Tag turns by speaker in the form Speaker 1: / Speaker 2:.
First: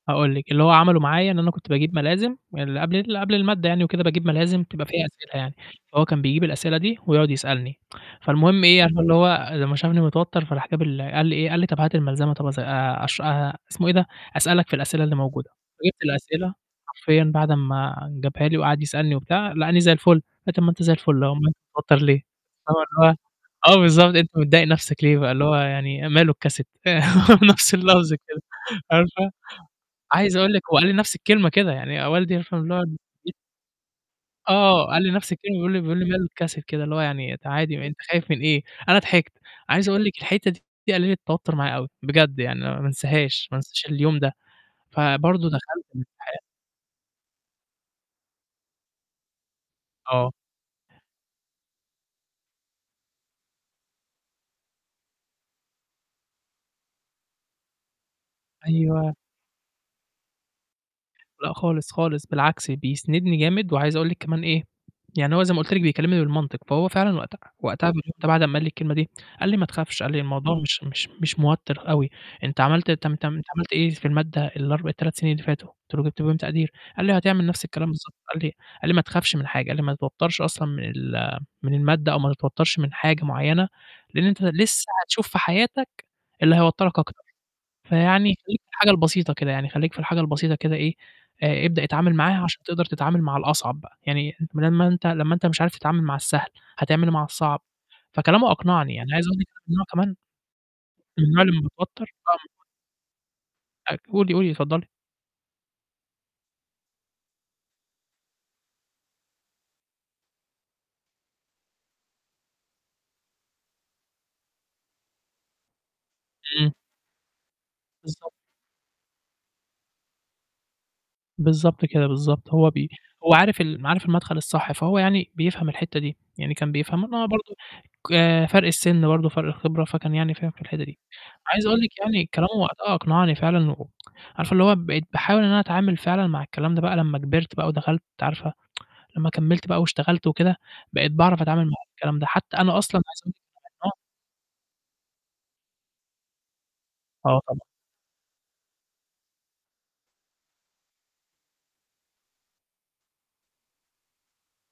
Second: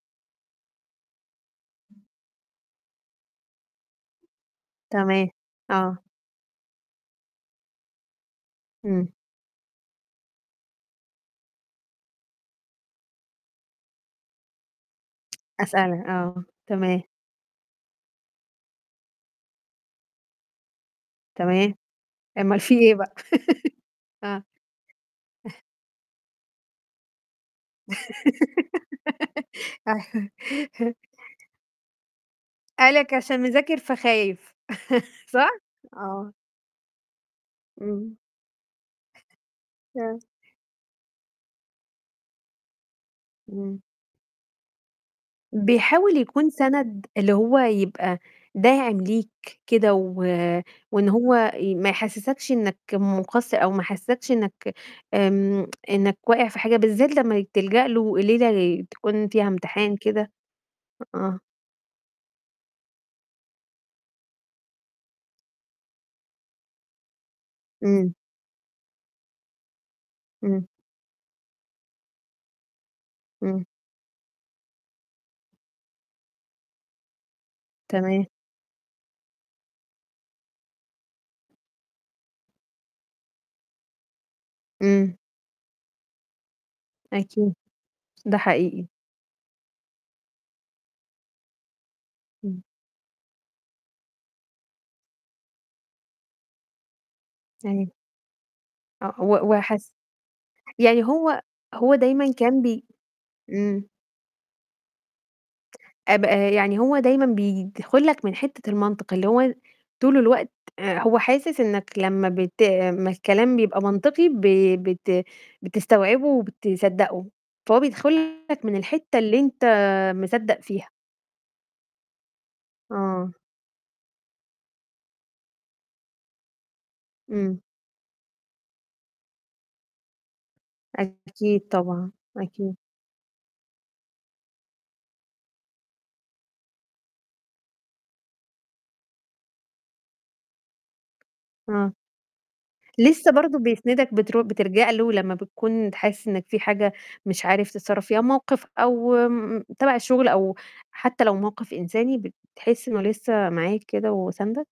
Speaker 1: هاقول لِك، اللي هو عمله معايا إن أنا كنت باجيب
Speaker 2: امم.
Speaker 1: ملازم من اللي قبل ال اللي قبل المادة يعني وكده، باجيب ملازم تبقى فيها
Speaker 2: تمام،
Speaker 1: أسئلة يعني،
Speaker 2: آه.
Speaker 1: فهو كان بيجيب الأسئلة دي ويقعد يسألني فالمهم إيه، عارفة
Speaker 2: إمم.
Speaker 1: اللي هو لمّا شافني متوتّر فراح جاب ال قال لي إيه، قال لي طَب هات الملزمة طَب أذا آآ، أشرَ آآ، اسمه إيه ده، أسألك في الأسئلة اللي موجودة، جِبت
Speaker 2: أسألك، آه. آه،
Speaker 1: الأسئلة
Speaker 2: تمام.
Speaker 1: حرفيَا بعد أمّا جابها لي وقاعد يسألني وبتاع لقاني زي الفُل، قال لي طَب ما أنت زي الفُل أهُو أُومال أنت
Speaker 2: تمام.
Speaker 1: متوتر ليه؟
Speaker 2: أُومّال في إيه بقى؟
Speaker 1: آه بالضبط أنت
Speaker 2: آه.
Speaker 1: متضايق نفسك ليه؟ اللي هو يعني ماله الcassette هو نفس اللفظ كده، عارفة؟
Speaker 2: أيوه
Speaker 1: عايز أقول لِك هو قال لي نفس الكلمة كده يعني آآ، ولدي عارفة اللي هو
Speaker 2: قال لك
Speaker 1: يي
Speaker 2: عشان مذاكر فخايف،
Speaker 1: آه قال لي نفس
Speaker 2: صح؟
Speaker 1: كلمة بيقول لي، بيقول لي ما له
Speaker 2: آه.
Speaker 1: الcassette كده اللي هو يعني ت عادي أنت
Speaker 2: إمم.
Speaker 1: خايف من إيه؟ أنا ضحكت، عايز أقول لِك
Speaker 2: ثآه.
Speaker 1: الحِتّة دي قللِت توتر معايا أوي، بجد يعني، ما انساهاش، ما
Speaker 2: إمم.
Speaker 1: انساش اليوم ده. فبرضه دخلت
Speaker 2: بيحاول
Speaker 1: [unintelligible]
Speaker 2: يكون سَند اللي هو يبقى داعم ليك كده و
Speaker 1: آه.
Speaker 2: وإن هو آآ ما يحسسكش إنك مُقصّر أو ما يحسسكش إنّك آمم إنّك واقع في حاجة، بالذات لمّا تلجأ له في ليلة
Speaker 1: أيوه.
Speaker 2: تكون فيها امتحان كده آه.
Speaker 1: لا خالص، خالص، بالعكس بيسندني جامد، وعايز أقول لِك كمان إيه يعني هو زي ما قُلت لِك بيكلمني بالمنطق، فهو فعلًا وقت وقتها
Speaker 2: إمم.
Speaker 1: بعد أمّا قال لي الكلمة دي، قال لي: "ما تخافش" قال لي: "الموضوع
Speaker 2: إمم.
Speaker 1: مش مش مش موتّر أوي، أنت عملت تم تم أنت
Speaker 2: إمم.
Speaker 1: عملت إيه في المادة ال4 ال3 سنين اللي فاتوا؟" قُلت له. "جبت فيهم تقدير." قال لي: "هتعمل نفس الكلام بالضبط"
Speaker 2: تمام.
Speaker 1: قال لي قال لي: "ما تخافش من حاجة" قال لي: "ما تتوترش أصلًا من ال من المادة، أو ما تتوترش من حاجة معينة لإن أنت لسه
Speaker 2: إمم.
Speaker 1: هتشوف في حياتك اللي هيوتّرك أكتر،
Speaker 2: أكيد،
Speaker 1: فيعني
Speaker 2: ده
Speaker 1: خلّيك في
Speaker 2: حقيقي.
Speaker 1: الحاجة البسيطة كده يعني، خلّيك في الحاجة البسيطة كده إيه آآ، ابدأ اتعامل معاها
Speaker 2: إمم.
Speaker 1: عشان تقدر تتعامل مع الأصعب بقى، يعني أنت بدال ما أنت لمّا أنت مش عارف تتعامل مع السهل، هتعمل إيه مع الصعب؟"
Speaker 2: أيوه
Speaker 1: فكلامه أقنعني
Speaker 2: آه،
Speaker 1: يعني عايز
Speaker 2: هو
Speaker 1: أقول لِك
Speaker 2: هو
Speaker 1: إن أنا
Speaker 2: حَسّ
Speaker 1: كمان
Speaker 2: يعني
Speaker 1: من النوع
Speaker 2: هو
Speaker 1: اللي لما
Speaker 2: هو
Speaker 1: باتوتّر
Speaker 2: دايمًا كان
Speaker 1: [unintelligible]
Speaker 2: بي امم.
Speaker 1: [unintelligible] قولي، قولي، اتفضّلي.
Speaker 2: آب آآ، يعني هو دايمًا بيدخل لك من حِتّة المنطق، اللي هو طول الوقت آآ هو حاسس إنّك لمّا بت آآ لمّا الكلام بيبقى منطقي ب بت بتستوعبه
Speaker 1: إمم.
Speaker 2: وبتصدقه، فهو بيدخل
Speaker 1: بالضبط.
Speaker 2: لك من الحِتّة اللي أنت مصدّق فيها.
Speaker 1: بالضبط كده، بالضبط. هو ب
Speaker 2: آه.
Speaker 1: هو عارف ال م عارف المدخل الصح، فهو يعني بيفهم الحِتّة دي، يعني كان بيفهم ما برضه
Speaker 2: إمم.
Speaker 1: ك فرق السن برضه فرق الخبرة فكان يعني فاهم في الحِتّة دي، عايز
Speaker 2: أكيد
Speaker 1: أقول لِك
Speaker 2: طبعًا،
Speaker 1: يعني كلامه
Speaker 2: أكيد.
Speaker 1: وقتها أقنعني فعلًا و عارفة اللي هو بقيت باحاول إن أنا أتعامل فعلًا مع الكلام ده بقى لمّا كبرت بقى ودخلت عارفة لمّا كمّلت بقى واشتغلت وكده، بقيت باعرف أتعامل مع
Speaker 2: آه.
Speaker 1: الكلام ده، حتى أنا أصلًا عايز
Speaker 2: لسه
Speaker 1: أقول لِك
Speaker 2: برضه
Speaker 1: [unintelligible] آه.
Speaker 2: بيسندك بترو بتلجأ له لمّا بتكون ت حاسس إنّك في حاجة
Speaker 1: آه
Speaker 2: مش
Speaker 1: طبعًا.
Speaker 2: عارف تتصرف فيها، موقف أو تبع الشغل، أو حتى لو موقف إنساني، بتحس إنه لسه معاك كده، وساندك؟